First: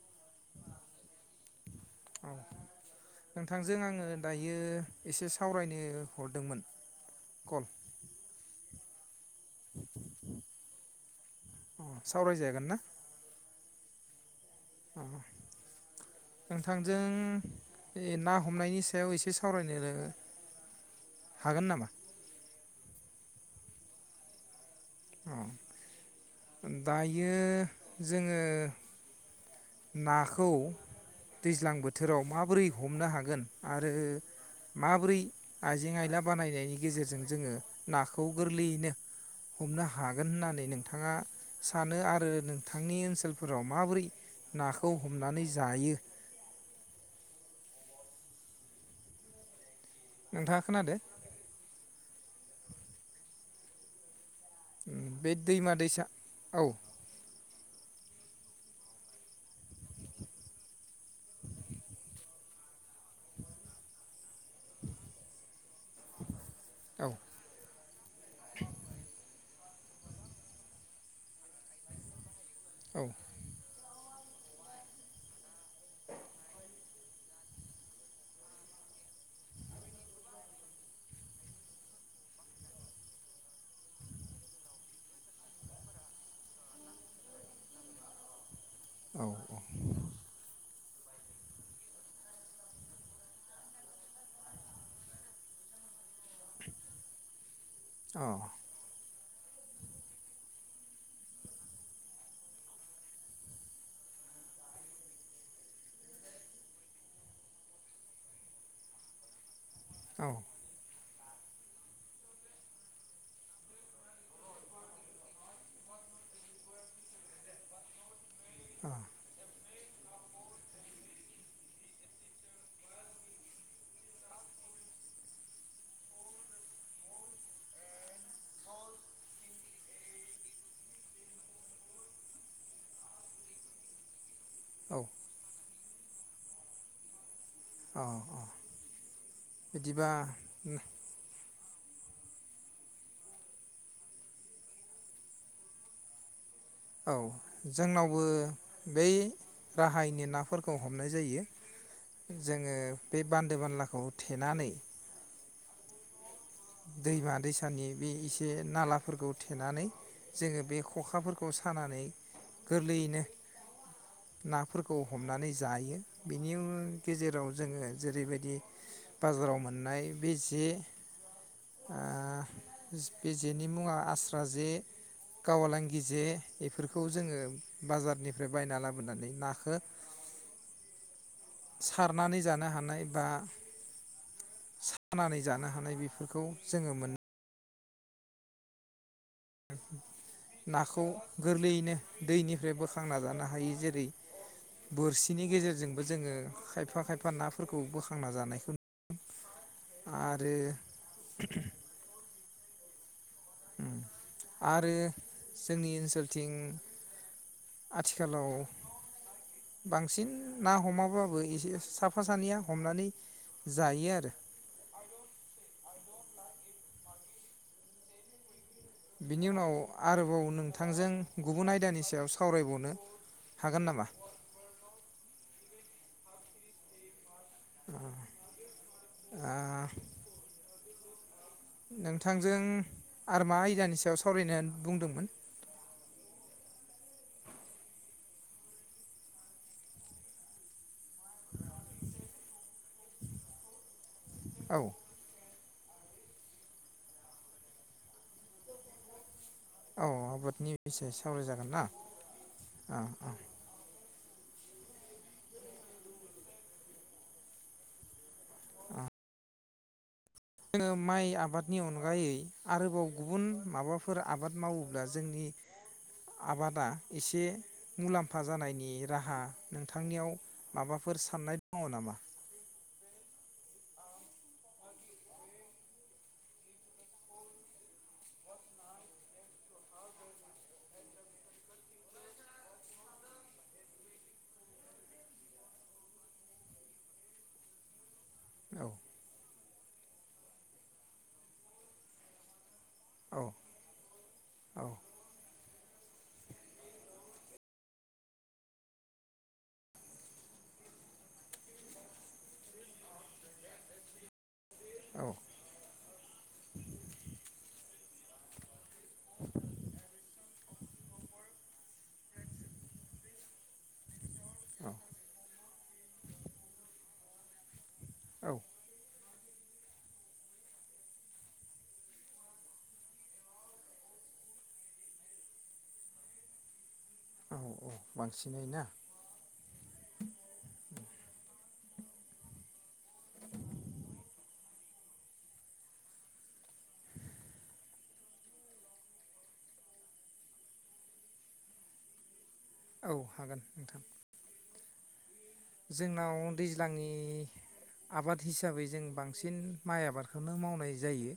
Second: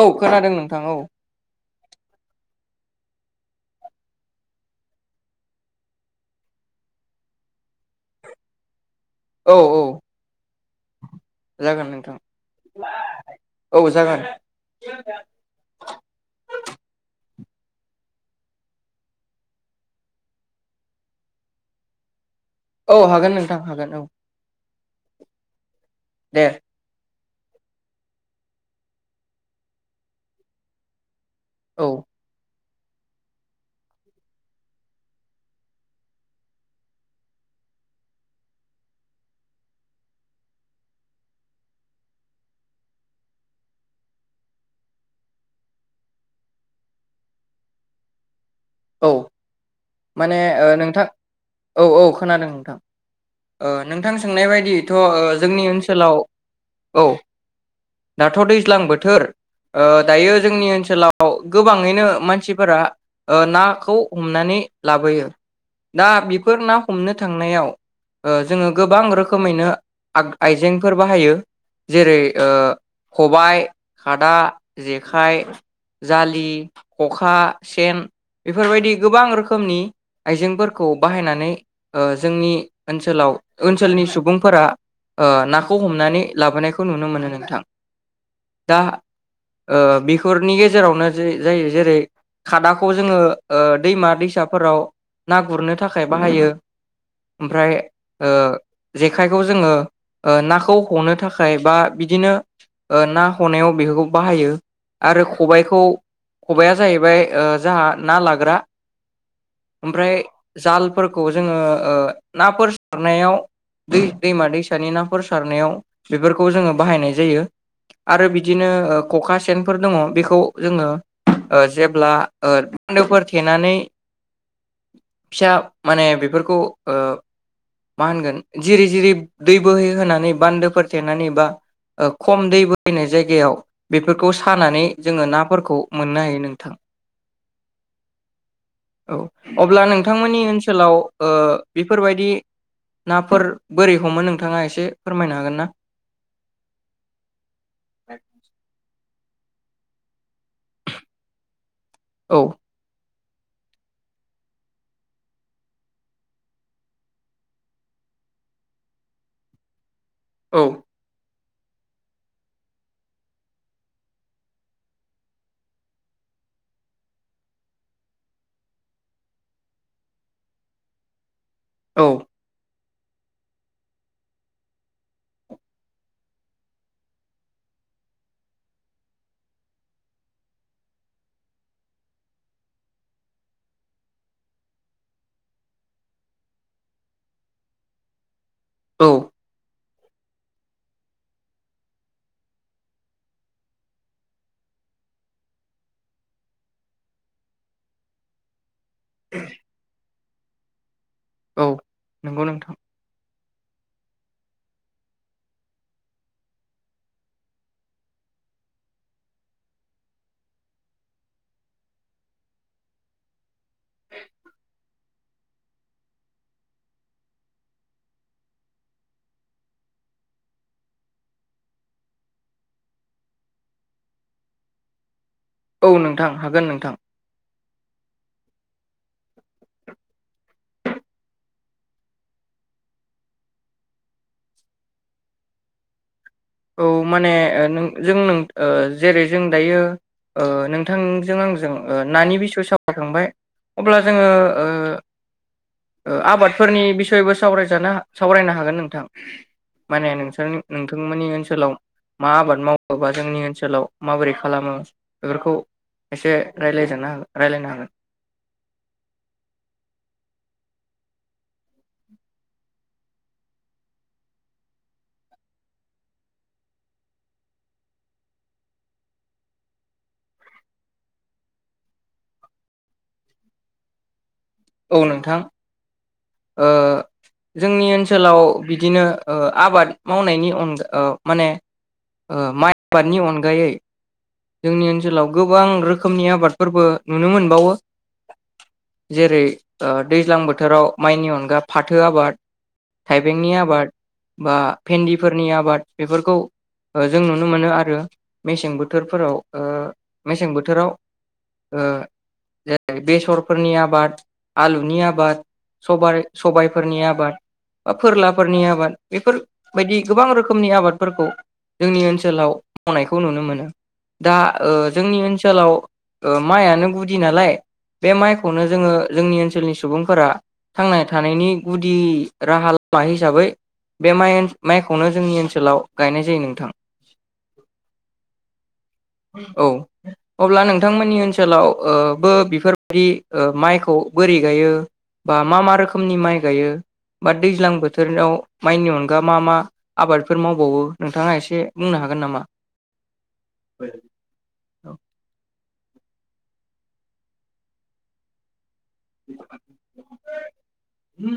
औ खोनादों नोंथां औ औ नोंथांजों आङो दायो एसे सावरायनो हरदोंमोन कल औ औ। अ जागोन नोंथां। सावरायजागोन ना औ जागोन। [unintelligible] नोंथांजों ए ना हमनायनि सायाव एसे सावरायनो हागोन नामा? औ हागोन नोंथां हागोन औ। औ। दे दाय बियो जोङो नाखौ दैज्लां औ बोथोराव माबोरै हमनो हागोन आरो माबोरै आइजें आयला बानायनायनि गेजेरजों जोङो नाखौ गोरलैयैनो हमनो हागोन होननानै नोंथाङा सानो आरो नोंथांनि ओनसोलफोराव माबोरै नाखौ हमनानै जायो औ। माने नोंथाङा ओ खोनादो नोंथां औ औ। खोनादों नोंथां ओ नोंथांज सोंनाय बायदियैथ' ओ बे जोंनि दैमा दैसा ओनसोलाव औ। दाथ' दैज्लां बोथोर ओ दायो जोंनि ओनसोलाव गोबाङैनो मानसिफोरा ओ नाखौ हमनानै लाबोयो दा बेफोर ना औ हमनो थांनायाव ओ जोङो गोबां रोखोमैनो आग आइजेंफोर बाहायो जेरै ओ औ खबाय खादा जेखाइ जालि ख'खा सेन बेफोरबायदि गोबां रोखोमनि आइजेंफोरखौ बाहायनानै ओ जोंनि ओनसोलाव ओनसोलनि सुबुंफोरा ओ नाखौ हमनानै लाबोनायखौ नुनो मोनो नोंथां दा औ ओ बेहोरनि गेजे जेरावनो जे जा-जायो जेरै खादाखौ जोङो ओ दैमा दैसाफोराव ना गुरनो थाखाय बाहायो ओमफ्राय ओ जेखाय बेखौ जोङो ओ नाखौ हनो थाखाय बा बिदिनो ओ ना हनायाव बेफोरखौ बाहायो आरो खबाइखौ खबाइआ जाहैबाय ओ ना लाग्रा ओमफ्राय जाल फोरखौ जोङो‌ ओ नाफोर सारनायाव दै-दैमा दैसानि नाफोर सारनायाव बेफोरखौ जोङो बाहायनाय जायो आरो बिदिनो ओ ख'खा सेनफोर दङ बेखौ जोङो ओ जेब्ला बान्दोफोर थेनानै फिसा माने बेफोरखौ ओ मा होनगोन जिरि जिरि दै बोहैहोनानै बान्दोफोर थेनानै बा खम दै बोहैनाय जायगायाव बेफो सानानै औ जोङो नाफोरखौ मोननो हायो नोंथां औ औ अब्ला बिदिबा नोंथांमोननि ओनसोलाव ओ बेफोरबायदि नाफोर बोरै हमो नोंथाङा एसे फोरमायनो हागोन ना? औ जोंनावबो बै राहायैनो नाफोरखौ हमनाय जायो औ जोंङो बे बान्दो बानलाखौ थेनानै दैमा दैसानि बे एसे नालाफोरखौ थेनानै औ जोंङो बे ख'खाफोरखौ खौ सानानै गोरलैयैनो नाफोरखौ हमनानै जायो बेनि गेजेराव जोङो जेरैबायदि बाजाराव मोननाय बे जे औ इस बे जेनि मुङा आस्रा जे गावालांगि जे बेफोरखौ जोङो बाजारनिफ्राय बायना लाबोनानै नाखो सारनानै जानो हानाय बा सानानै जानो हानाय बेफोरखौ जोङो मोनो औ नाखौ गोरलैयैनो दैनिफ्राय बोखांना जानो हायो जेरै बोरसिनि गेजेरजोंबो जोंङो खायफा खायफा नाफोरखौ बोखांना जानायखौ नु [inaudible] आरो औ नंगौ नोंथां उमआरो जोंनि ओनसोलथिं आथिखालाव बांसिन ना हमाबाबो एसे साफा सानैया हमनानै जायो आरो बिनि उनाव आरोबाव नोंथांजों गुबुन आयदानि सायाव सावरायबावनो हागोन नामा? औ नोंथां हागोन नोंथां आं आ नोंथांजों आरमा आयदानि सायाव सावरायनो बुंदोंमोन। औ माने ओ नों जों नों ओ जेरै जों दायो ओ नोंथांजों आंजों ओ नानि बिसय सावरायखांबाय अब्ला जोङो ओ औ ओ आबादफोरनि बिसयबो सावरायजानो सावरायनो हागोन नोंथां। औ माने नोंसोरनि आबादनि बिसय नोंथांमोननि ओन सावरायजागोन ओनसोलाव ना मा आबाद मावो औ बा औ जोंनि ओनसोलाव माबोरै खालामो बेफोरखौ एसे रायलायजेननो हागोन रायलायनो हागोन। जोङो माइ आबादनि अनगायै आरोबाव गुबुन माबाफोर आबाद मावोब्ला जोंनि आबादा एसे मुलाम्फा जानायनि राहा नोंथांनियाव माबाफोर साननाय दङ नामा? औ नोंथां ओ जोंनि ओनसोलाव बिदिनो ओ आबाद मावनायनि अनगा ओ माने ओ माइ आबादनि अनगायै जोंनि ओनसोलाव गोबां रोखोमनि आबादफोरबो नुनो मोनबावो। औ जेरै ओ दैज्लां बोथोराव माइनि अनगा फाथो आबाद औ थाइबेंनि आबाद बा औ भेन्दिफोरनि आबाद बेफोरखौ ओ जों नुनो मोनो आरो मेसें बोथोरफोराव ओ मेसें बोथोराव ओ जेरै बेसरफोरनि आबाद आलुनि आबाद बाय सबायफोरनि आबाद बा फोरलाफोरनि आबाद बेफोरबायदि गोबां रोखोमनि आबादफोरखौ जोंनि ओनसोलाव मावनायखौ नुनो मोनो। दा ओ जोंनि ओनसोलाव ओ माइआनो गुदि नालाय बे औ माइखौनो जोङो जोंनि ओनसो सोलनि सुबुंफोरा थांना थानायनि गुदि राहा लामा हिसाबै बे माइ-माइखौनो जोंनि ओनसोलाव गायनाय जायो नोंथां। औ औ बांसिनै ना औ अब्ला नोंथांमोननि ओनसोलाव ओ बो बेफोरबायदि ओ माइखौ बोरै गायो बा मा मा रोखोमनि माइ गायो बा दैज्लां बोथोराव माइनि अनगा मा मा आबादफोर मावबावो नोंथाङा एसे बुंनो हागोन नामा? औ हागोन नोंथां जोंनाव दैज्लांनि आबाद हिसाबै जों बांसिन माइ आबादखौनो मावनाय जायो।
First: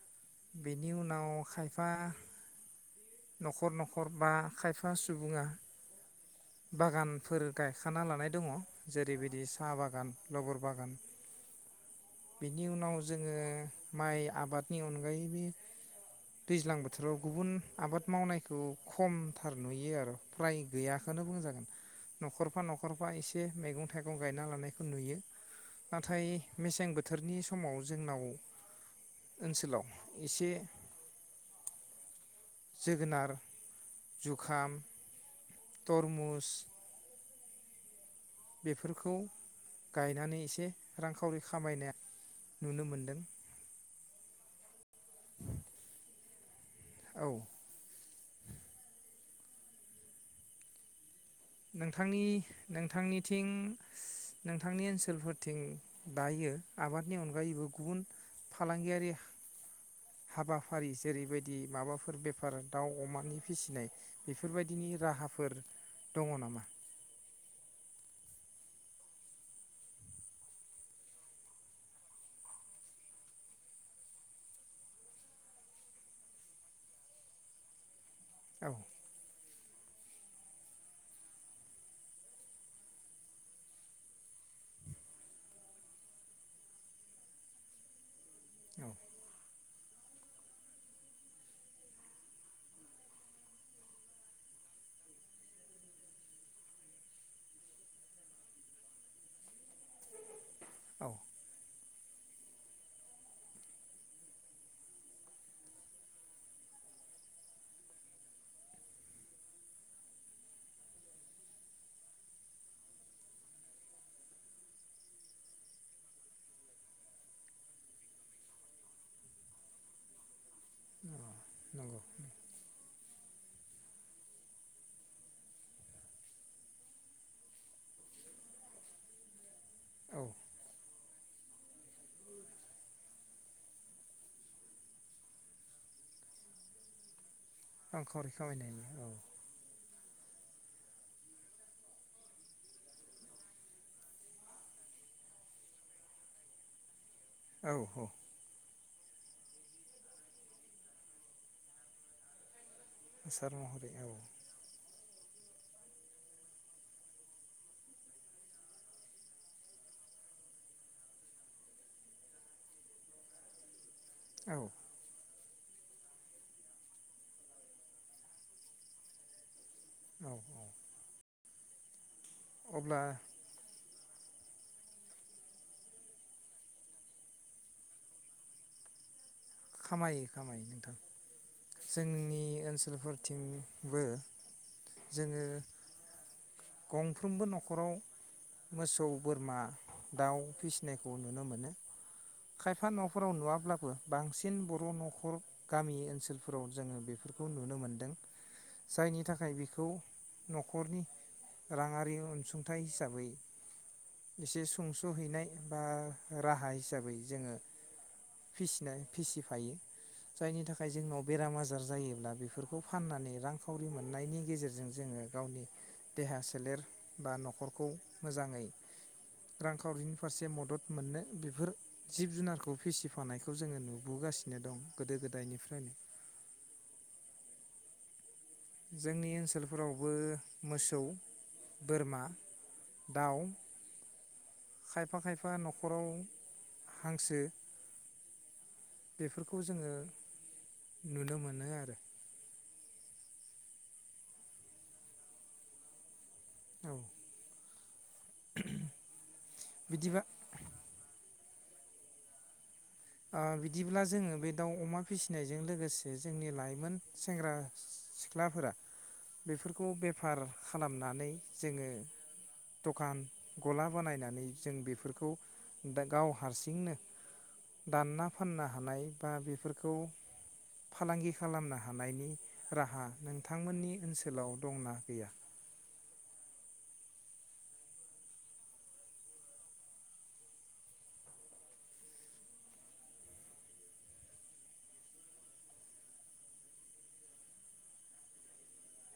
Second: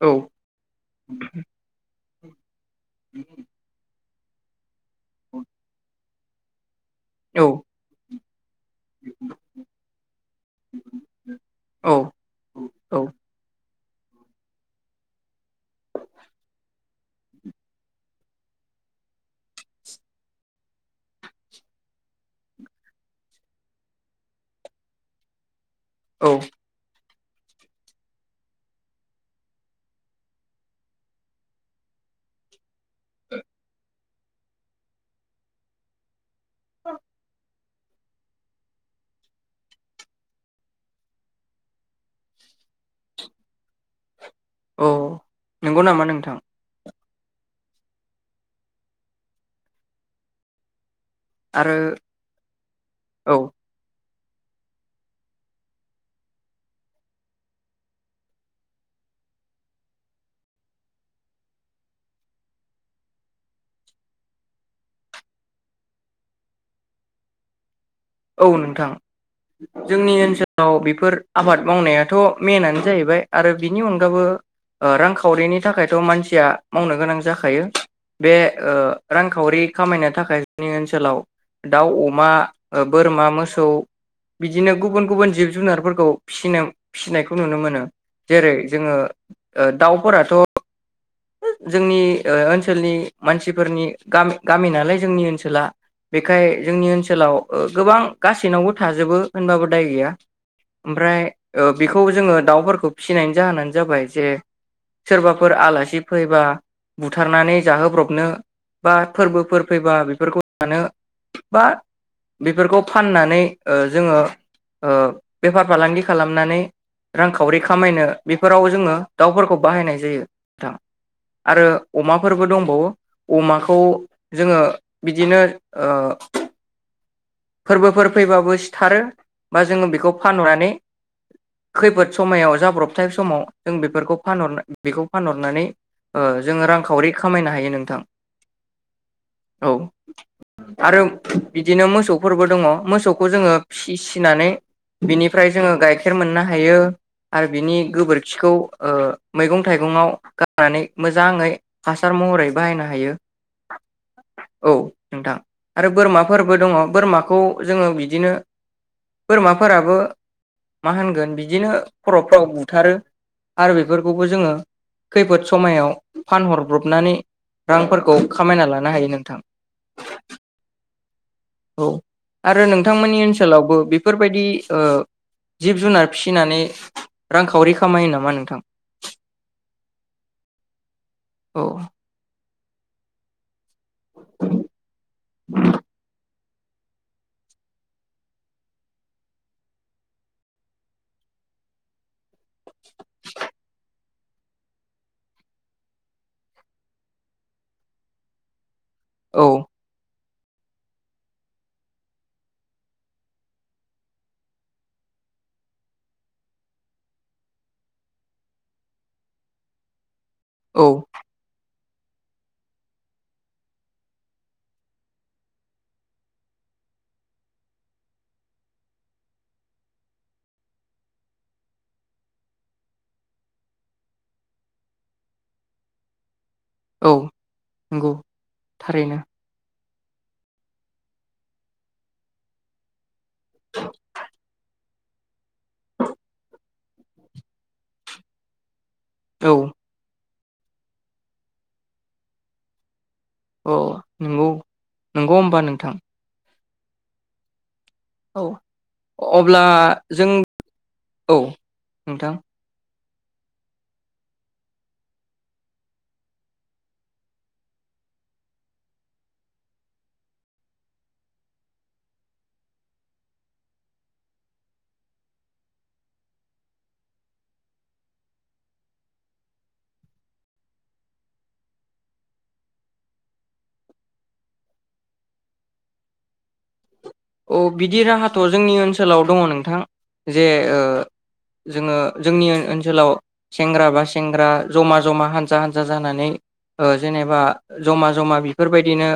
औ बेनि उनाव खायफा न'खर न'खर बा खायफ फा सुबुङा बागानफोर औ गायखाना लानाय दङ। जेरैबायदि साहा बागान लबर बागान बिनि उनाव औ जोङो माइ आबादनि अनगायैबो दैज्लां बो थोराव गुबुन आबाद मावनायखौ खमथार नुयो आरो फ्राय गैयाखोनो बुंजागोन। न'खरफा न'खरफा एसे मैगं थाइगं गायना लानायखौ नुयो। नाथाय औ मेसें बो थोरनि समाव जोंनाव ओनसोलाव एसे जोगोनार जुखाम थरमुस बेफोरखौ गायनानै एसे रांखावरि खामायनो नुनो मोन्दों। औ नंगौ नामा नोंथां? औ आरो नोंथांनि औ नोंथांनिथिं नोंथांनि ओनसोलफोरथिं दायो आबादनि अनगायैबो गुबुन फालांगियारि हाबाफारि जेरैबायदि माबाफोर बेफार दाव अमानि फिसिनाय बेफोरबायदिनि राहाफोर दङ नामा? औ नोंथां जोंनि ओनसोलाव बेफोर आबाद मावनायाथ' मेनानो जाहैबाय आरो बिनि अनगाबो ओ रांखावरिनि थाखायथ' मानसिया मावनो गोनां जाखायो। बे औ ओ रांखावरि खामायनो थाखाय जोंनि ओनसोलाव दाउ अमा ओ बोरमा मोसौ बिदिनो गुबुन गुबुन जिब जुनारफोरखौ फिनो फिसिनायखौ नुनो मोनो जेरै जोङो ओ दाउफोराथ' जोंनि ओ ओनसोलनि मानसिफोरनि गा-गामि नालाय जोंनि ओनसोला बेखाय जोंनि ओनसोलाव गोबां गासैनावबो थाजोबो होनबाबो दाय गैया। औ ओमफ्राय‌ ओ बेखौ जोङो दाउफोरखौ फिसिनायनि जाहोनानो जाबाय जे सोरबाफोर आलासि फैबा बुथारनानै जाहोब्रबनो बा फोरबोफोर फैबा बेफोरखौ जानो बा बेफोरखौ फाननानै ओ जोङो ओ बेफार फालांगि खालामनानै रांखावरि खामायनो बेफोराव जोङो दाउफोरखौ बाहायनाय जायो नोंथां। आरो नंगौ अमाफोरबो दंबावो। अमाखौ जोङो बिदिनो ओ फोरबोफोर फैबाबो सिथारो बा जोङो बेखौ औ फानहरनानै खैफोद समायाव जाब्रबथाय समाव जों बेफोरखौ फानहर बेखौ फानहरनानै ओ जोङो रांखावरि खामायनो हायो नोंथां रांखावरि खामायनायनि औ औ आरो बिदिनो मोसौफोरबो दङ मोसौखौ जोङो फिसिनानै बिनिफ्राय जोङो गाइखेर मोननो हायो। आरो औ बिनि औ गोबोरखिखौ ओ मैगं थाइगंआव गार नानै मोजाङै हासार महरै बाहायनो हायो हासार महरै औ औ नोंथां। आरो बोरमाफोरबो दङ बोरमाखौ जोङो बिदिनो बोरमाफोराबो मा होनगोन बिदिनो खरमफ्राव बुथारो आरो बे फोरखौबो औ जोङो समायाव फानहरब्रबनानै रांफोरखौ खामायना लानो हायो नोंथां। औ औ औ। आरो अब्ला नोंथांमोननि ओनसोलावबो बेफोरबायदि ओ जिब जुनार फिसिनानै रांखावरि खामायो नामा नोंथां? खामायो खामायो नोंथां। औ जोंनि ओनसो लफोर थिंनि बो जोङो गंफ्रोमबो नखराव मोसौ बोरमा दाउ फिसिनायखौ नुनो मोनो। खायफा नफोराव नुवाब्लाबो। बांसि सिन बर नखर गामि ओनसोलफोराव जोङो बेफोरखौ नुनो मोनदों। जायनि औ थाखाय बिखौ। नखरनि राङारि अनसुंथाइ हिसाबै एसे सुंसहैनाय बा राहा हिसाबै जोङो फिसिनाय। फिसिफायो। जायनि थाखाय औ जोंनाव बेराम आजार। जायोब्ला बेफोरखौ फाननानै रांखावरि मोननायनि गेजेरजों जोङो गावनि देहा सोलेर बा नखरखौ मोजाङै रांखावरिनि फारसे मदद मोननो बेफोर जिब जुनारखौ फिसिफानायखौ जोङो नु बोगासिनो दं गोदो गोदायनिफ्रायनो। औ नंगौ। थारैनो जोंनि ओनसोल। फोरावबो मोसौ बोरमा। दाउ। खायफा खायफा नखराव हांसो। बेफोरखौ औ जोङो। नुनो मोनो आरो‌। अ नंगौ नंगौ होमबा नोंथां। औ। औ अब्ला बिदिबा जों। औ नोंथां। ओ बिदिब्ला जोङो बे दाउ अमा फिसिनायजों लोगोसे जोंनि लाइमोन सेंग्रा सिख्लाफोरा बेफोरखौ बेफार खालामनानै जोङो दखान गला बानायनानै जों बेफोरखौ दा गाव हारसिंनो। दानना फाननो हानाय बा बेफोरखौ फालांगि खालामनो हानायनि राहा नोंथांमोननि ओनसोलाव दंना गैया। औ बिदि राहाथ जोंनि ओनसोलाव दङ नोंथां जे ओ जोङो जोंनि ओनसोलाव सेंग्रा बा सेंग्रा जमा जमा हानजा हानजा जानानै ओ जेनेबा जमा जमा बेफोरबायदिनो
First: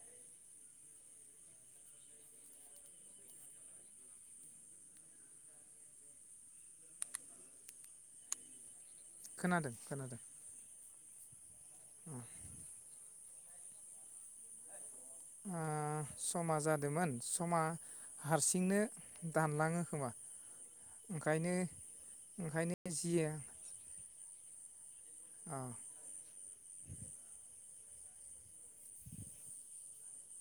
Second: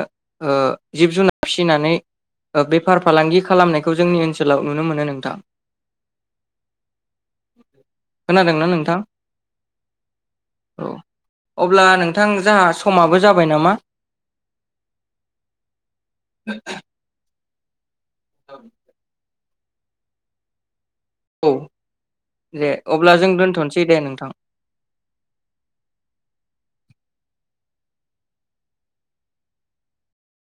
ओ जिब जुनार फिसिनानै ओ बे फार फालांगि खालामनायखौ जोंनि ओनसोलाव नुनो मोनो नोंथां खोनादोंना नोंथां। खोनादों खोनादों। औ अब्ला ओ नोंथां जाहा समाबो‌। जाबाय नामा। ओ समा जादोमोन। समा। हारसिंनो। दानलाङो खोमा। औ ओंखायनो दे ओंखायनो जि अब्ला जों दोनथसै दे नोंथां। औ।